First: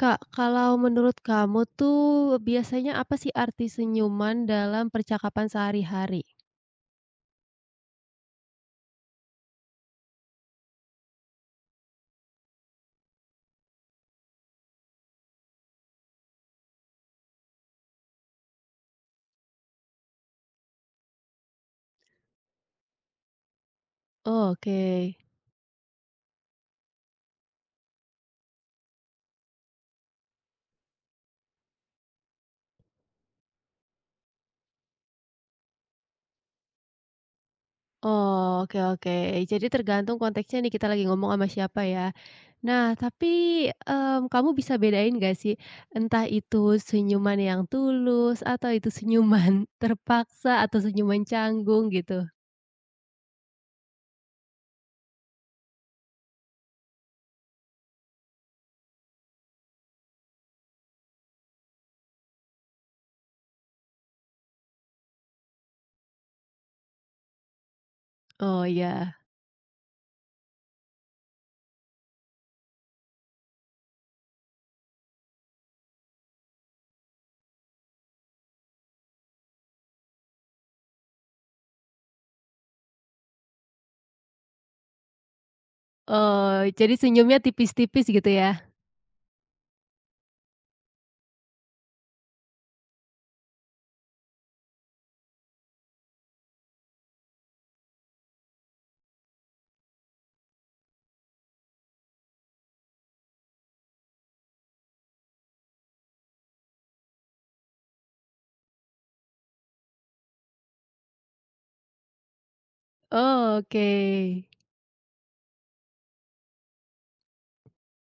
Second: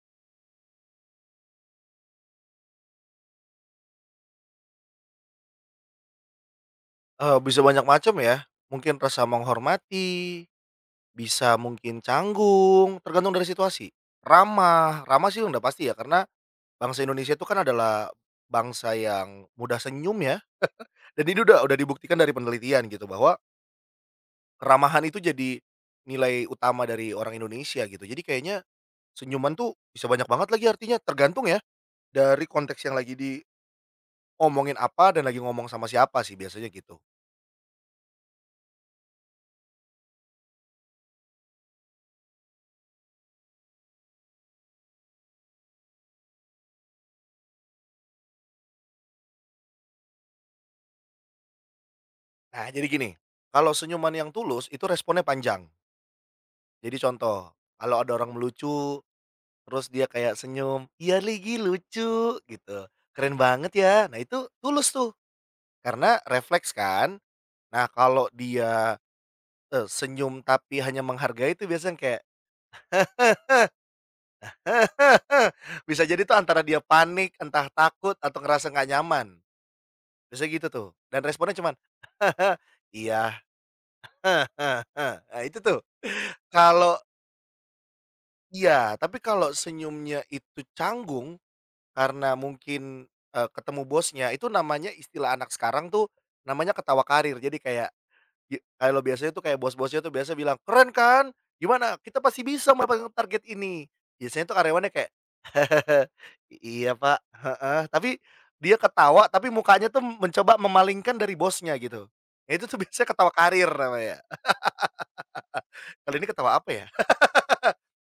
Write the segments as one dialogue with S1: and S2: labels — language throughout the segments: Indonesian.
S1: Kak, kalau menurut kamu tuh biasanya apa sih arti senyuman dalam percakapan sehari-hari?
S2: Bisa banyak macam ya, mungkin rasa menghormati, bisa mungkin canggung, tergantung dari situasi. Ramah, ramah sih udah pasti ya karena bangsa Indonesia itu kan adalah bangsa yang mudah senyum ya, dan ini udah dibuktikan dari penelitian gitu bahwa
S1: Oke.
S2: keramahan itu jadi nilai utama dari orang Indonesia gitu. Jadi kayaknya senyuman tuh bisa banyak banget lagi artinya, tergantung ya dari konteks yang lagi diomongin apa dan lagi ngomong sama siapa sih biasanya gitu.
S1: Oh, oke oke. Jadi tergantung konteksnya nih kita lagi ngomong sama siapa ya. Nah, tapi kamu bisa bedain gak sih entah itu senyuman yang tulus atau itu senyuman terpaksa atau senyuman canggung gitu?
S2: Nah jadi gini, kalau senyuman yang tulus itu responnya panjang. Jadi contoh, kalau ada orang melucu, terus dia kayak senyum, "Iya Ligi lucu," gitu, "Keren banget ya." Nah itu tulus tuh, karena refleks kan. Nah kalau
S1: Oh
S2: dia,
S1: iya.
S2: senyum tapi hanya menghargai itu biasanya kayak, bisa jadi tuh antara dia panik, entah takut atau ngerasa nggak nyaman, biasanya gitu tuh. Dan responnya cuman, "Iya, nah itu tuh.
S1: Oh, jadi
S2: Kalau
S1: senyumnya tipis-tipis gitu ya?
S2: iya, tapi kalau senyumnya itu canggung. Karena mungkin, ketemu bosnya, itu namanya istilah anak sekarang tuh, namanya ketawa karir. Jadi kayak, ye kalau biasanya tuh kayak bos-bosnya tuh biasa bilang, "Keren kan? Gimana? Kita pasti bisa mendapatkan target ini." Biasanya tuh karyawannya kayak, iya Pak, heeh." Tapi dia ketawa, tapi mukanya tuh mencoba memalingkan dari bosnya gitu. Nah itu tuh biasanya ketawa
S1: Oh,
S2: karir namanya.
S1: oke.
S2: Kali ini ketawa apa ya?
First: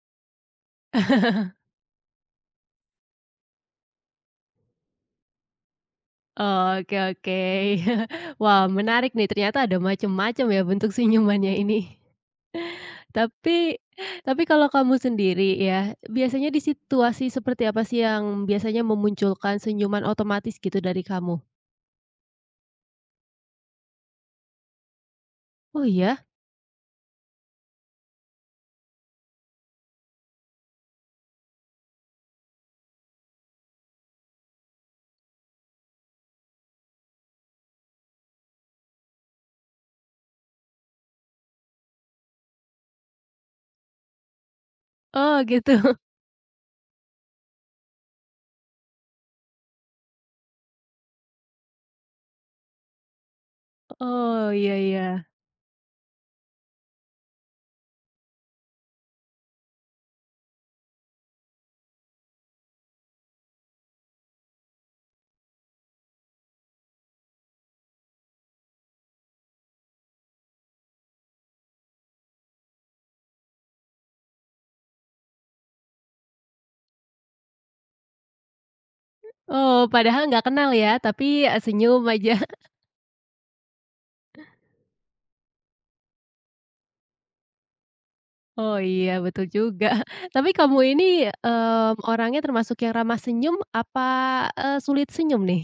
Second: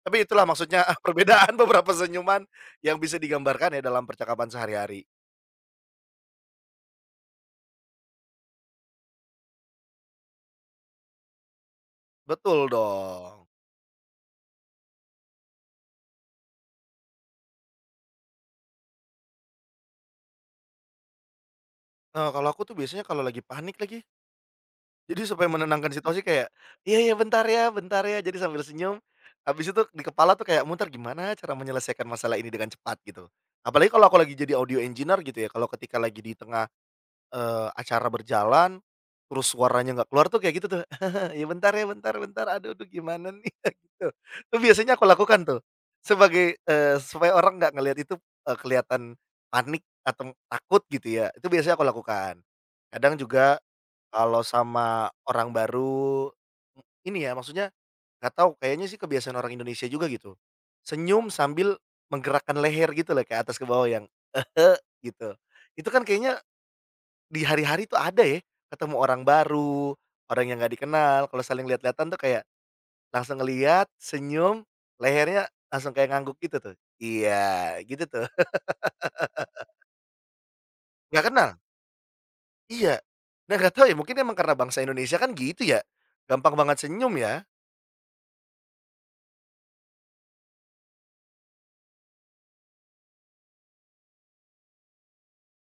S2: Tapi itulah maksudnya perbedaan beberapa senyuman yang bisa digambarkan ya dalam percakapan sehari-hari.
S1: Oke oke. Wah, menarik nih, ternyata ada macam-macam ya bentuk senyumannya ini.
S2: Betul dong.
S1: Tapi tapi kalau kamu sendiri ya, biasanya di situasi seperti apa sih yang biasanya memunculkan senyuman otomatis gitu dari kamu?
S2: Kalau aku tuh biasanya kalau lagi panik lagi, jadi supaya
S1: "Oh
S2: menenangkan situasi
S1: iya?
S2: kayak, "Iya iya, bentar ya," jadi sambil senyum, habis itu di kepala tuh kayak muter, gimana cara menyelesaikan masalah ini dengan cepat gitu. Apalagi kalau aku lagi jadi audio engineer gitu ya, kalau ketika lagi di tengah acara berjalan, terus suaranya nggak keluar tuh kayak gitu tuh, ya bentar bentar, aduh aduh gimana nih?" Gitu. Itu biasanya aku
S1: Oh
S2: lakukan tuh,
S1: gitu.
S2: sebagai supaya orang nggak ngelihat itu, kelihatan panik atau takut gitu ya, itu biasanya aku lakukan. Kadang juga kalau
S1: Oh, iya
S2: sama
S1: iya.
S2: orang baru, ini ya maksudnya nggak tahu kayaknya sih kebiasaan orang Indonesia juga gitu, senyum sambil menggerakkan leher gitu loh, kayak atas ke bawah yang, eh gitu. Itu kan kayaknya di hari-hari tuh ada ya, ketemu orang baru, orang yang nggak dikenal, kalau saling lihat-lihatan tuh kayak langsung ngelihat, senyum, lehernya langsung kayak ngangguk gitu tuh. Iya, gitu tuh.
S1: Oh, padahal nggak kenal ya,
S2: Nggak
S1: tapi,
S2: kenal.
S1: senyum aja.
S2: Iya. Nah, nggak tahu ya, mungkin emang karena bangsa Indonesia kan gitu ya, gampang banget senyum ya.
S1: Oh iya, betul juga. Tapi kamu ini, orangnya termasuk yang ramah senyum apa, sulit senyum nih?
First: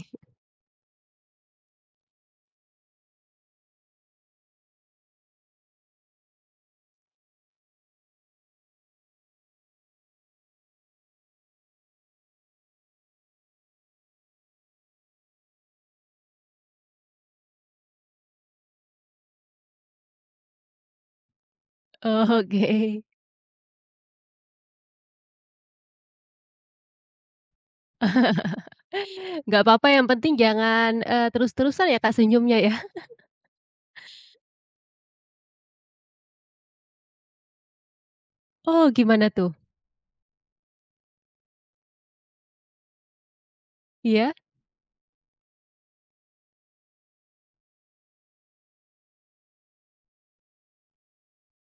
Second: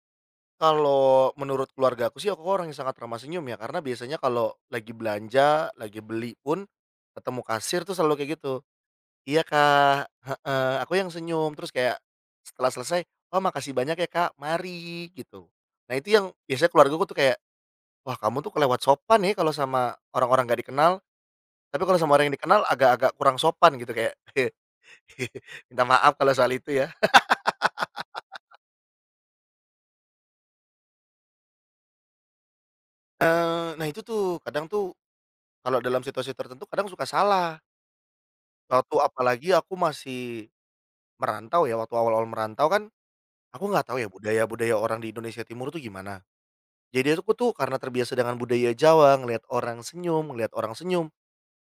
S2: Kalau menurut keluarga aku sih, aku orang yang sangat ramah senyum ya, karena biasanya kalau lagi belanja, lagi beli pun, ketemu kasir tuh selalu kayak gitu. Iya, Kak, heeh, aku yang senyum, terus kayak setelah selesai, "Oh, makasih banyak ya, Kak, mari," gitu. Nah, itu yang biasanya keluargaku tuh kayak, "Wah, kamu tuh kelewat sopan ya kalau sama orang-orang gak dikenal, tapi kalau sama orang yang dikenal
S1: Oke.
S2: agak-agak kurang sopan," gitu, kayak minta maaf kalau soal itu ya.
S1: Nggak apa-apa yang penting jangan, terus-terusan ya Kak senyumnya ya?
S2: Nah, itu tuh kadang tuh kalau dalam situasi tertentu kadang suka salah.
S1: Oh
S2: Waktu
S1: gimana
S2: apalagi
S1: tuh?
S2: aku masih merantau ya, waktu awal-awal merantau kan aku nggak tahu ya
S1: Iya?
S2: budaya-budaya orang di Indonesia Timur tuh gimana. Jadi aku tuh karena terbiasa dengan budaya Jawa, ngelihat orang senyum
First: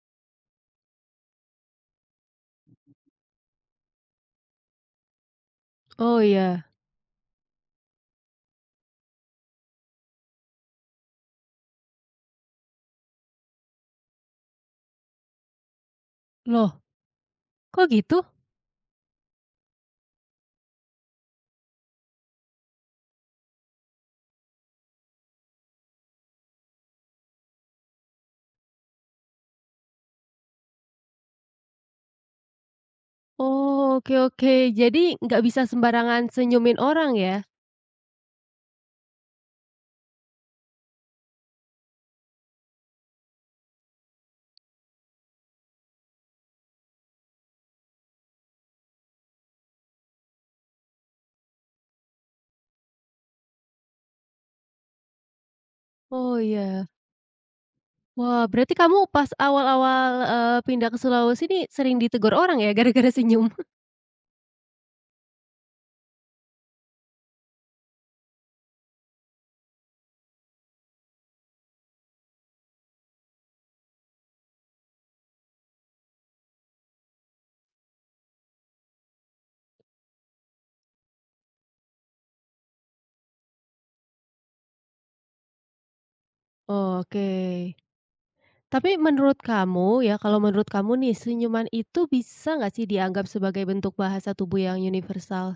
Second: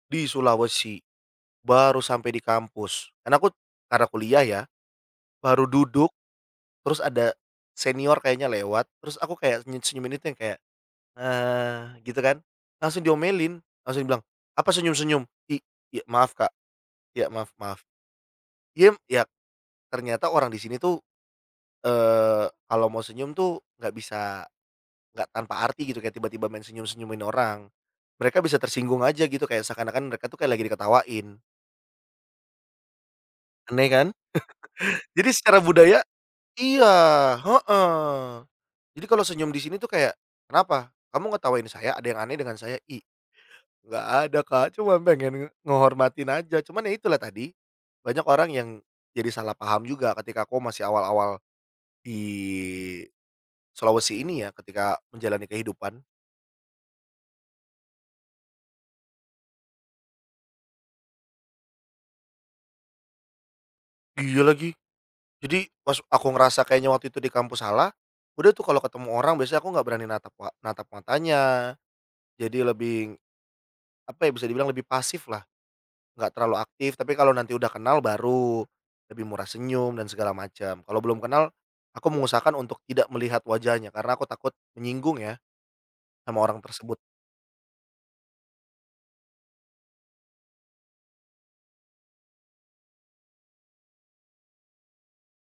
S2: di Sulawesi, baru sampai di kampus. Karena aku karena kuliah ya, baru duduk,
S1: Oh iya.
S2: terus ada senior kayaknya lewat, terus aku kayak senyum-senyumin itu yang kayak, "Ah," gitu kan. Langsung diomelin, langsung bilang "Apa senyum-senyum?" Iya maaf Kak,
S1: Loh
S2: iya maaf maaf."
S1: kok gitu?
S2: Iya, ya ternyata orang di sini tuh, kalau mau senyum tuh nggak bisa. Nggak tanpa arti gitu, kayak tiba-tiba main senyum-senyumin orang. Mereka bisa tersinggung aja gitu, kayak seakan-akan mereka tuh kayak lagi diketawain. Aneh
S1: Oh
S2: kan?
S1: oke oke, jadi
S2: Jadi
S1: nggak
S2: secara
S1: bisa
S2: budaya
S1: sembarangan senyumin orang
S2: iya,
S1: ya?
S2: heeh. Jadi kalau senyum di sini tuh kayak, "Kenapa? Kamu ngetawain saya? Ada yang aneh dengan saya?" Nggak ada Kak, cuma pengen ngehormatin aja." Cuman ya itulah tadi, banyak orang yang jadi salah paham juga ketika aku masih awal-awal di Sulawesi ini ya, ketika menjalani kehidupan.
S1: Oh iya. Wah berarti kamu pas awal-awal, pindah ke Sulawesi ini sering ditegur orang ya gara-gara senyum?
S2: Iya lagi. Jadi pas aku ngerasa kayaknya waktu itu di kampus salah, udah tuh kalau ketemu orang biasanya aku nggak berani natap matanya, jadi lebih, apa ya, bisa dibilang lebih pasif lah, nggak terlalu aktif, tapi kalau nanti udah kenal baru lebih murah senyum dan segala macam. Kalau belum kenal, aku mengusahakan untuk tidak melihat wajahnya karena aku takut menyinggung ya sama orang tersebut.
S1: Oke. Tapi menurut kamu ya kalau menurut kamu nih senyuman itu bisa nggak sih dianggap sebagai bentuk bahasa tubuh yang universal?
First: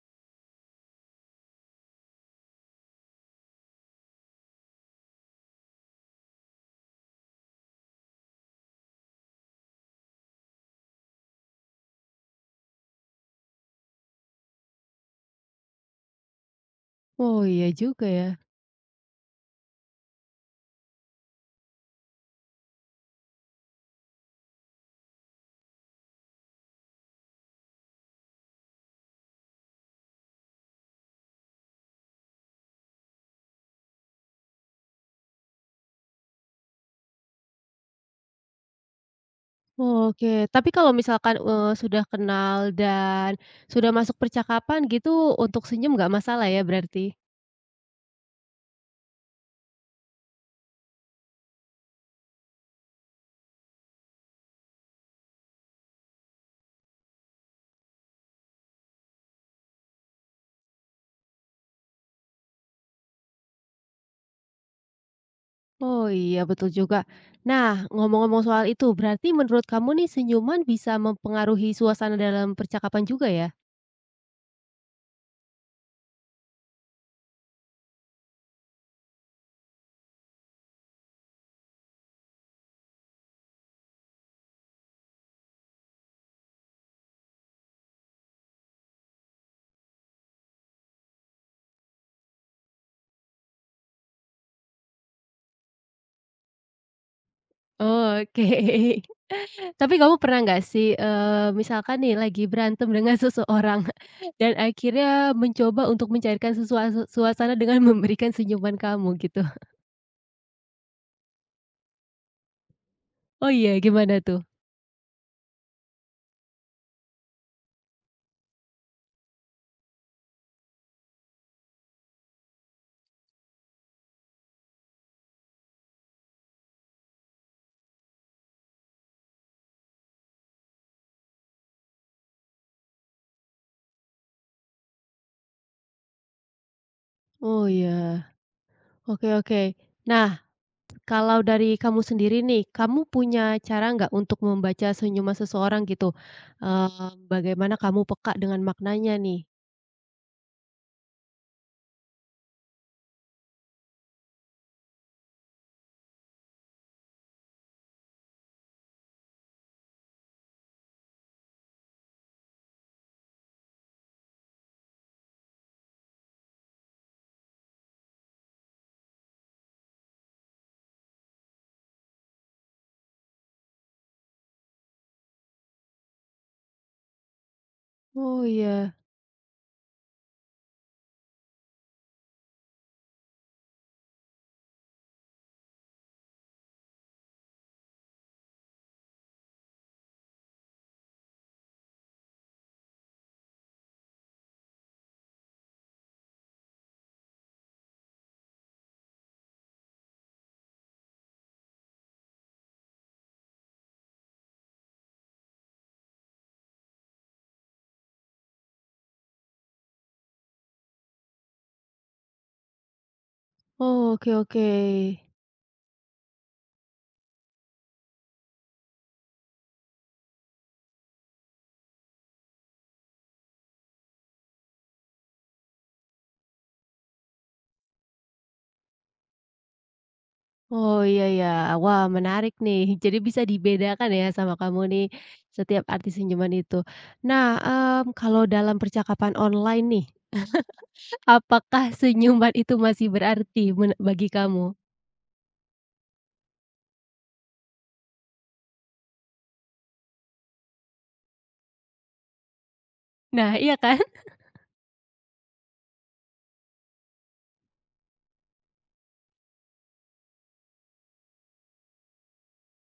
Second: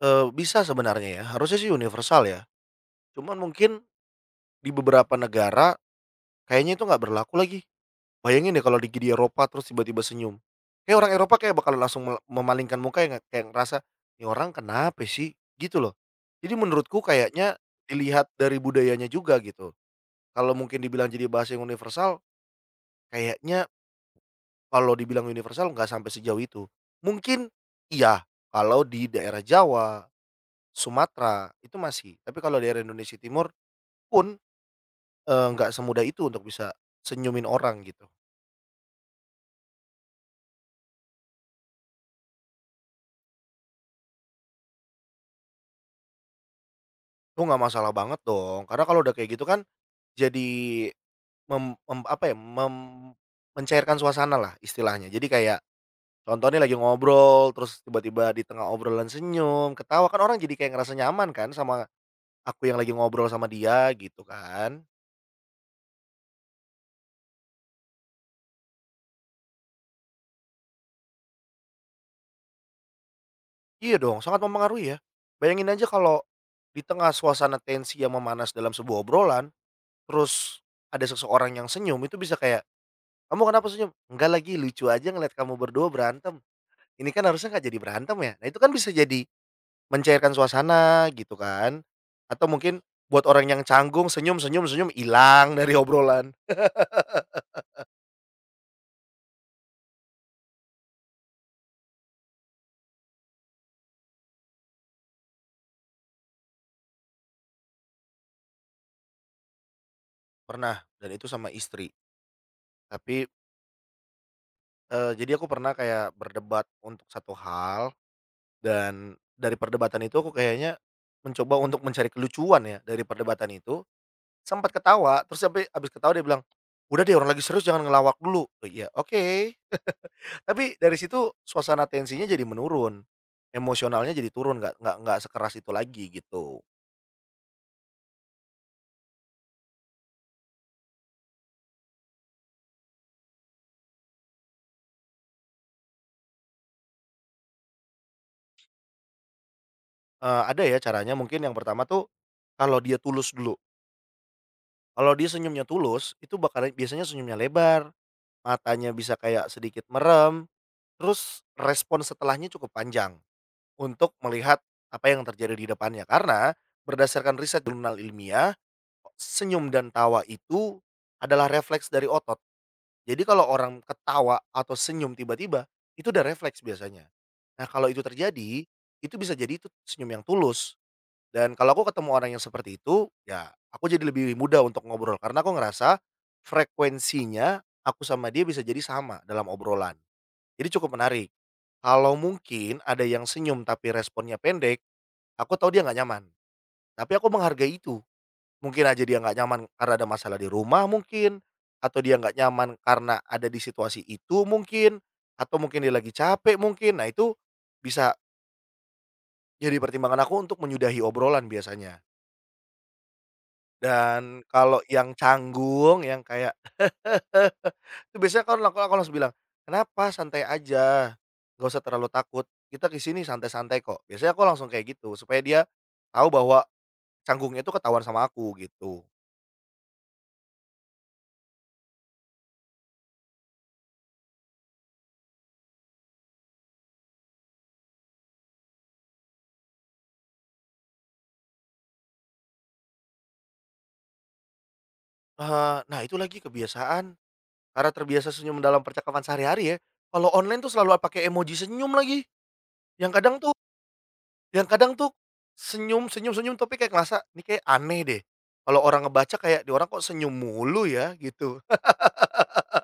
S2: Bisa sebenarnya ya, harusnya sih universal ya, cuman mungkin di beberapa negara kayaknya itu nggak berlaku lagi. Bayangin deh kalau lagi di Eropa terus tiba-tiba senyum. Kayak orang Eropa kayak bakal langsung memalingkan muka ya, kayak ngerasa, "Ini orang kenapa sih?" Gitu loh. Jadi menurutku
S1: Oh
S2: kayaknya
S1: iya juga
S2: dilihat
S1: ya.
S2: dari budayanya juga gitu. Kalau mungkin dibilang jadi bahasa yang universal, kayaknya kalau dibilang universal nggak sampai sejauh itu. Mungkin iya, kalau di daerah Jawa, Sumatera, itu masih. Tapi kalau daerah Indonesia Timur pun, nggak semudah itu untuk bisa senyumin orang gitu.
S1: Oke, tapi kalau misalkan, sudah kenal dan sudah masuk percakapan gitu untuk senyum nggak masalah ya berarti?
S2: Itu nggak masalah banget dong, karena kalau udah kayak gitu kan, jadi mem mem apa ya, mem mencairkan suasana lah istilahnya. Jadi kayak contohnya lagi ngobrol, terus tiba-tiba di tengah obrolan senyum, ketawa, kan orang jadi kayak ngerasa nyaman kan sama aku yang lagi ngobrol sama dia gitu kan.
S1: Oh iya betul juga. Nah ngomong-ngomong soal itu berarti menurut kamu nih senyuman bisa mempengaruhi suasana dalam percakapan juga ya?
S2: Iya dong, sangat mempengaruhi ya. Bayangin aja kalau di tengah suasana tensi yang memanas dalam sebuah obrolan, terus ada seseorang yang senyum, itu bisa kayak, "Kamu kenapa senyum?" "Enggak lagi, lucu aja ngeliat kamu berdua berantem." Ini kan harusnya nggak jadi berantem ya. Nah, itu kan bisa jadi mencairkan suasana gitu kan, atau mungkin buat orang yang canggung senyum senyum senyum hilang dari obrolan.
S1: Oke. Tapi kamu pernah nggak sih, misalkan nih lagi berantem dengan seseorang dan akhirnya mencoba untuk mencairkan suasana dengan memberikan senyuman kamu gitu?
S2: Pernah, dan itu sama istri. Tapi,
S1: Oh iya gimana tuh?
S2: jadi aku pernah kayak berdebat untuk satu hal dan dari perdebatan itu aku kayaknya mencoba untuk mencari kelucuan ya dari perdebatan itu, sempat ketawa terus sampai habis ketawa dia bilang, "Udah deh orang lagi serius jangan ngelawak dulu." Oh, iya, oke. Tapi dari situ suasana tensinya jadi menurun, emosionalnya jadi turun, nggak sekeras itu lagi gitu.
S1: Oh iya. Oke oke. Nah, kalau dari kamu sendiri nih, kamu punya cara nggak untuk membaca senyuman seseorang gitu? Eee, Bagaimana kamu peka dengan maknanya nih?
S2: Ada ya caranya mungkin yang pertama tuh, kalau dia tulus dulu, kalau dia senyumnya tulus, itu bakalan biasanya senyumnya lebar, matanya bisa kayak sedikit merem, terus respon setelahnya cukup panjang untuk melihat apa yang terjadi di depannya. Karena berdasarkan riset jurnal ilmiah, senyum dan tawa itu adalah refleks dari otot. Jadi kalau orang ketawa atau senyum tiba-tiba, itu udah refleks biasanya. Nah, kalau itu
S1: Oh
S2: terjadi,
S1: iya.
S2: itu bisa jadi itu senyum yang tulus. Dan kalau aku ketemu orang yang seperti itu, ya aku jadi lebih mudah untuk ngobrol karena aku ngerasa frekuensinya aku sama dia bisa jadi sama dalam obrolan. Jadi cukup menarik. Kalau mungkin ada yang senyum tapi responnya pendek, aku tahu dia nggak nyaman. Tapi aku menghargai itu. Mungkin aja dia nggak nyaman karena ada masalah di rumah mungkin, atau dia nggak nyaman karena ada di situasi itu mungkin, atau mungkin dia lagi capek mungkin. Nah itu bisa jadi pertimbangan aku untuk menyudahi obrolan biasanya.
S1: Oh, oke
S2: Dan
S1: oke.
S2: kalau yang canggung, yang kayak itu biasanya kalau aku langsung bilang, "Kenapa? Santai aja, nggak usah terlalu takut. Kita di sini santai-santai kok." Biasanya aku langsung kayak gitu supaya dia tahu bahwa canggungnya itu ketahuan sama aku gitu.
S1: Oh iya ya. Wah menarik nih. Jadi bisa dibedakan ya sama kamu nih, setiap arti senyuman itu. Nah, kalau dalam percakapan online nih, apakah senyuman itu masih berarti bagi kamu?
S2: Nah itu lagi kebiasaan. Karena terbiasa senyum dalam percakapan sehari-hari ya, kalau online tuh selalu pakai emoji senyum lagi, yang kadang tuh
S1: Nah, iya kan?
S2: yang kadang tuh senyum senyum senyum tapi kayak ngerasa, "Ini kayak aneh deh." Kalau orang ngebaca kayak, di orang kok senyum mulu ya?" Gitu.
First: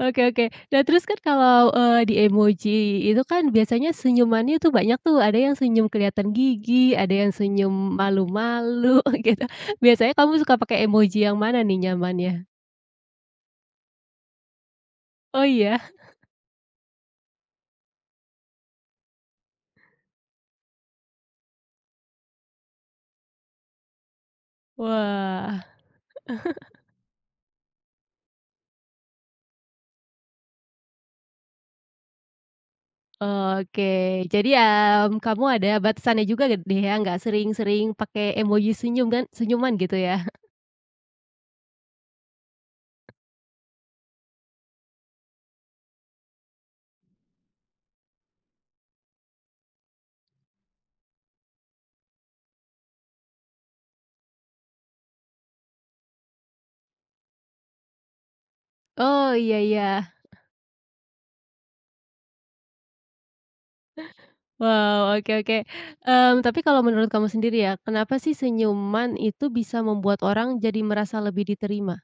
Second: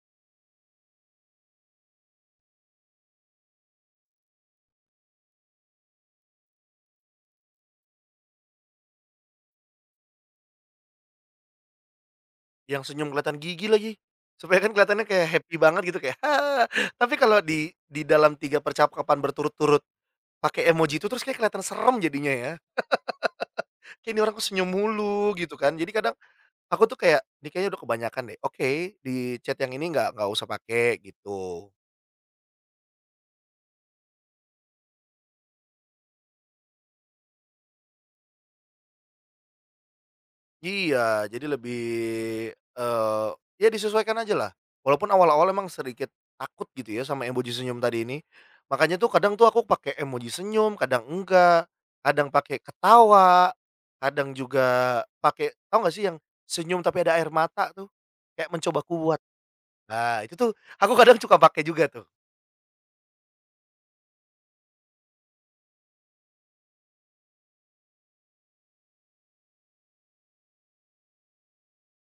S1: Oke oke. Nah terus kan kalau, di emoji itu kan biasanya senyumannya tuh banyak tuh, ada yang senyum kelihatan gigi, ada yang senyum malu-malu gitu. Biasanya kamu suka pakai emoji yang mana nih nyamannya?
S2: Yang senyum kelihatan gigi lagi, supaya kan kelihatannya kayak
S1: Oh
S2: happy banget
S1: iya?
S2: gitu kayak, "Hahaha." Tapi kalau di dalam 3 percakapan berturut-turut pakai emoji itu terus kayak kelihatan serem jadinya ya, kayak, "Ini orang kok senyum mulu?" Gitu
S1: Wah,
S2: kan. Jadi kadang aku tuh kayak, "Ini kayaknya udah kebanyakan deh, oke di chat yang ini nggak usah pakai," gitu.
S1: oke. Jadi, kamu ada batasannya juga deh ya, nggak sering-sering pakai emoji senyuman gitu ya?
S2: Iya, jadi lebih, eee, ya disesuaikan aja lah. Walaupun awal-awal emang sedikit takut gitu ya sama emoji senyum tadi ini, makanya tuh kadang tuh aku pakai emoji senyum, kadang enggak, kadang pakai ketawa, kadang juga pakai tau gak sih yang senyum tapi ada air mata tuh? Kayak mencoba kuat.
S1: Oh, iya iya.
S2: Nah, itu tuh aku kadang suka pakai juga tuh.
S1: Wow, oke oke. Tapi kalau menurut kamu sendiri ya, kenapa sih senyuman itu bisa membuat orang jadi merasa lebih diterima?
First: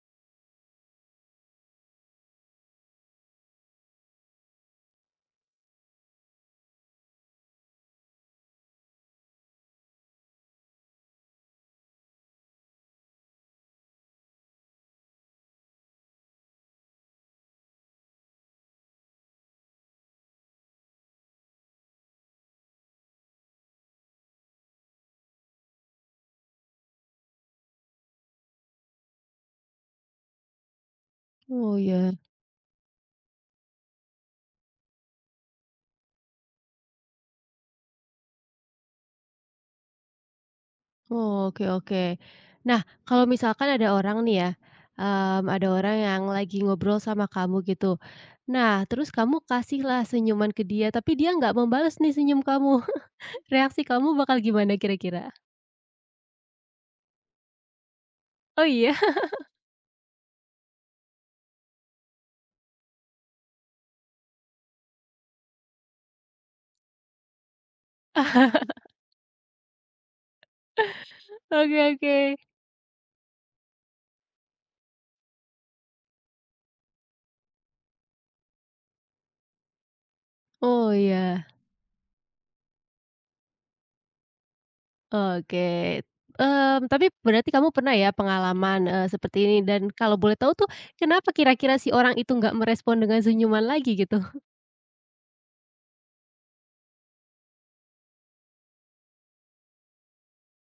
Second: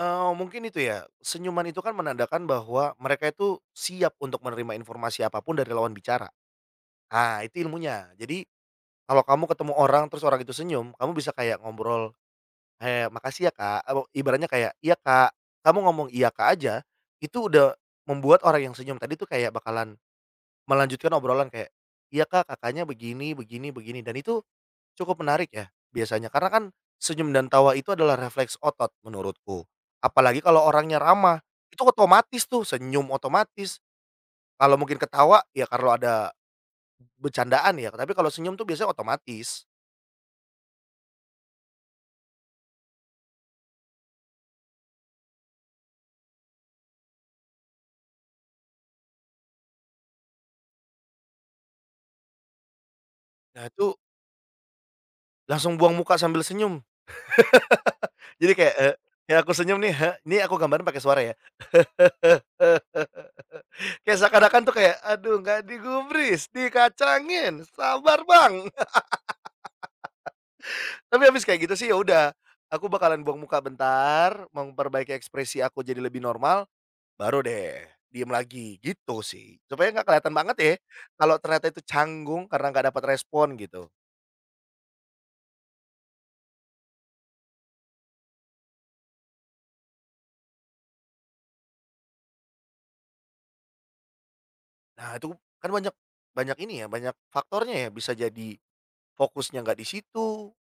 S2: Mungkin itu ya, senyuman itu kan menandakan bahwa mereka itu siap untuk menerima informasi apapun dari lawan bicara. Ah, itu ilmunya. Jadi, kalau kamu ketemu orang terus orang itu senyum, kamu bisa kayak ngobrol, kayak, "Makasih ya, Kak," atau ibaratnya kayak, "Iya, Kak." Kamu ngomong, "Iya, Kak," aja, itu udah membuat orang yang senyum tadi tuh kayak bakalan melanjutkan obrolan kayak, "Iya, Kak, Kakaknya begini begini begini," dan itu cukup menarik ya, biasanya. Karena kan senyum dan tawa itu adalah refleks otot menurutku. Apalagi kalau orangnya ramah,
S1: Oh
S2: itu
S1: ya,
S2: otomatis tuh senyum otomatis. Kalau mungkin ketawa ya kalau ada bercandaan ya, tapi kalau senyum tuh biasanya otomatis.
S1: oh, oke oke. Nah, kalau misalkan ada orang nih ya, ada orang yang lagi ngobrol sama kamu gitu. Nah, terus kamu kasihlah senyuman ke dia, tapi dia nggak membalas nih senyum kamu.
S2: Nah
S1: Reaksi
S2: itu
S1: kamu bakal gimana kira-kira?
S2: langsung buang muka sambil senyum. Jadi
S1: Oh
S2: kayak,
S1: iya?
S2: kayak aku senyum nih, heeh, ini aku gambarin pakai suara ya. Kayak seakan-akan tuh kayak, "Aduh nggak digubris, dikacangin, sabar Bang." Tapi habis kayak gitu
S1: Oke
S2: sih ya
S1: oke.
S2: udah, aku bakalan buang muka bentar, memperbaiki ekspresi aku jadi lebih normal, baru deh diem lagi, gitu sih. Supaya nggak kelihatan banget ya,
S1: Oh
S2: kalau
S1: iya.
S2: ternyata itu canggung karena nggak dapat respon gitu.
S1: Oke, tapi berarti kamu pernah ya pengalaman, seperti ini dan kalau boleh tahu tuh kenapa kira-kira si orang itu nggak merespon dengan senyuman lagi gitu?
S2: Nah itu kan banyak banyak ini ya, banyak faktornya ya, bisa jadi fokusnya nggak di situ,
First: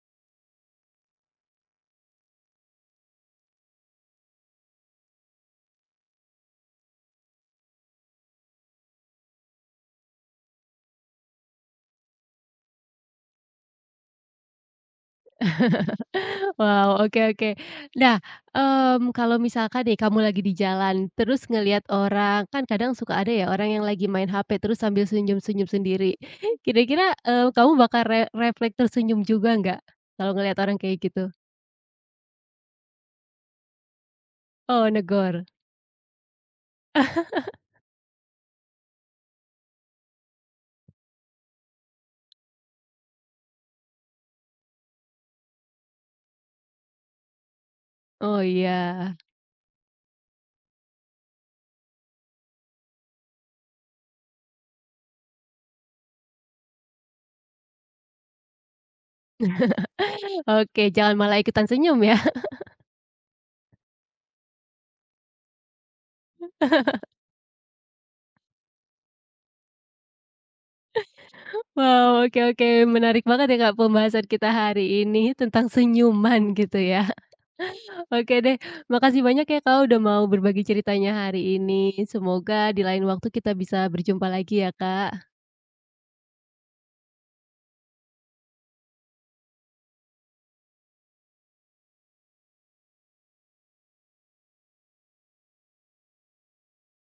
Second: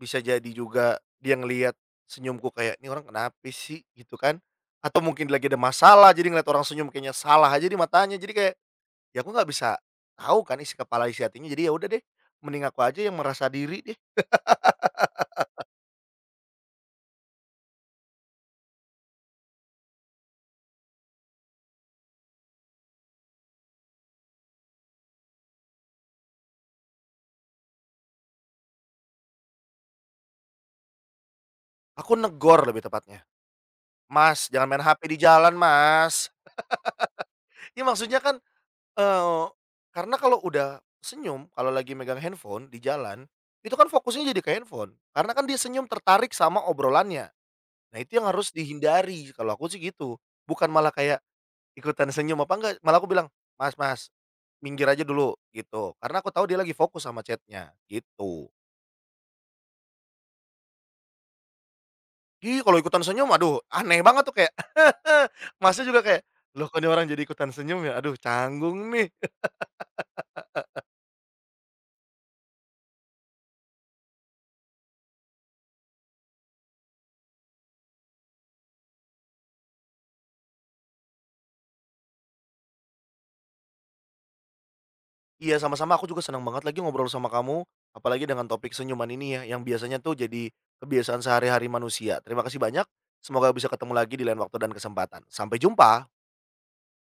S2: bisa jadi juga dia ngelihat senyumku kayak, "Ini orang kenapa sih?" Gitu kan. Atau mungkin lagi ada masalah, jadi ngeliat orang senyum kayaknya salah aja di matanya, jadi kayak ya aku nggak bisa tahu kan isi kepala, isi hatinya, jadi ya udah deh, mending aku aja yang merasa diri deh.
S1: Wow, oke oke. Nah, kalau misalkan nih kamu lagi di jalan terus ngelihat orang, kan kadang suka ada ya orang yang lagi main HP terus sambil senyum-senyum sendiri. Kira-kira, kamu bakal refleks tersenyum juga nggak kalau ngelihat orang kayak gitu?
S2: Aku negor lebih tepatnya, "Mas, jangan main
S1: Oh,
S2: HP di
S1: negor.
S2: jalan, Mas." Ya maksudnya kan, eee, karena kalau udah senyum, kalau lagi megang handphone di jalan, itu kan fokusnya jadi ke handphone, karena kan dia senyum tertarik sama obrolannya. Nah itu yang
S1: Oh
S2: harus
S1: iya.
S2: dihindari, kalau aku sih gitu. Bukan malah kayak ikutan senyum apa enggak, malah aku bilang, "Mas Mas, minggir aja dulu," gitu. Karena aku tahu dia lagi fokus sama chatnya gitu.
S1: Oke, jangan malah ikutan senyum ya.
S2: Ih, kalau ikutan senyum, aduh aneh banget tuh kayak, Masnya juga kayak, "Loh kok ini orang jadi ikutan senyum ya? Aduh canggung nih."
S1: Wow, oke oke, menarik banget ya, Kak, pembahasan kita hari ini tentang senyuman gitu ya. Oke deh, makasih banyak ya, Kak, udah mau berbagi ceritanya hari ini. Semoga di lain waktu kita bisa berjumpa lagi ya, Kak.
S2: Iya sama-sama aku juga senang banget lagi ngobrol sama kamu, apalagi dengan topik senyuman ini ya, yang biasanya tuh jadi kebiasaan sehari-hari manusia. Terima kasih banyak, semoga bisa ketemu lagi di lain waktu dan kesempatan. Sampai jumpa.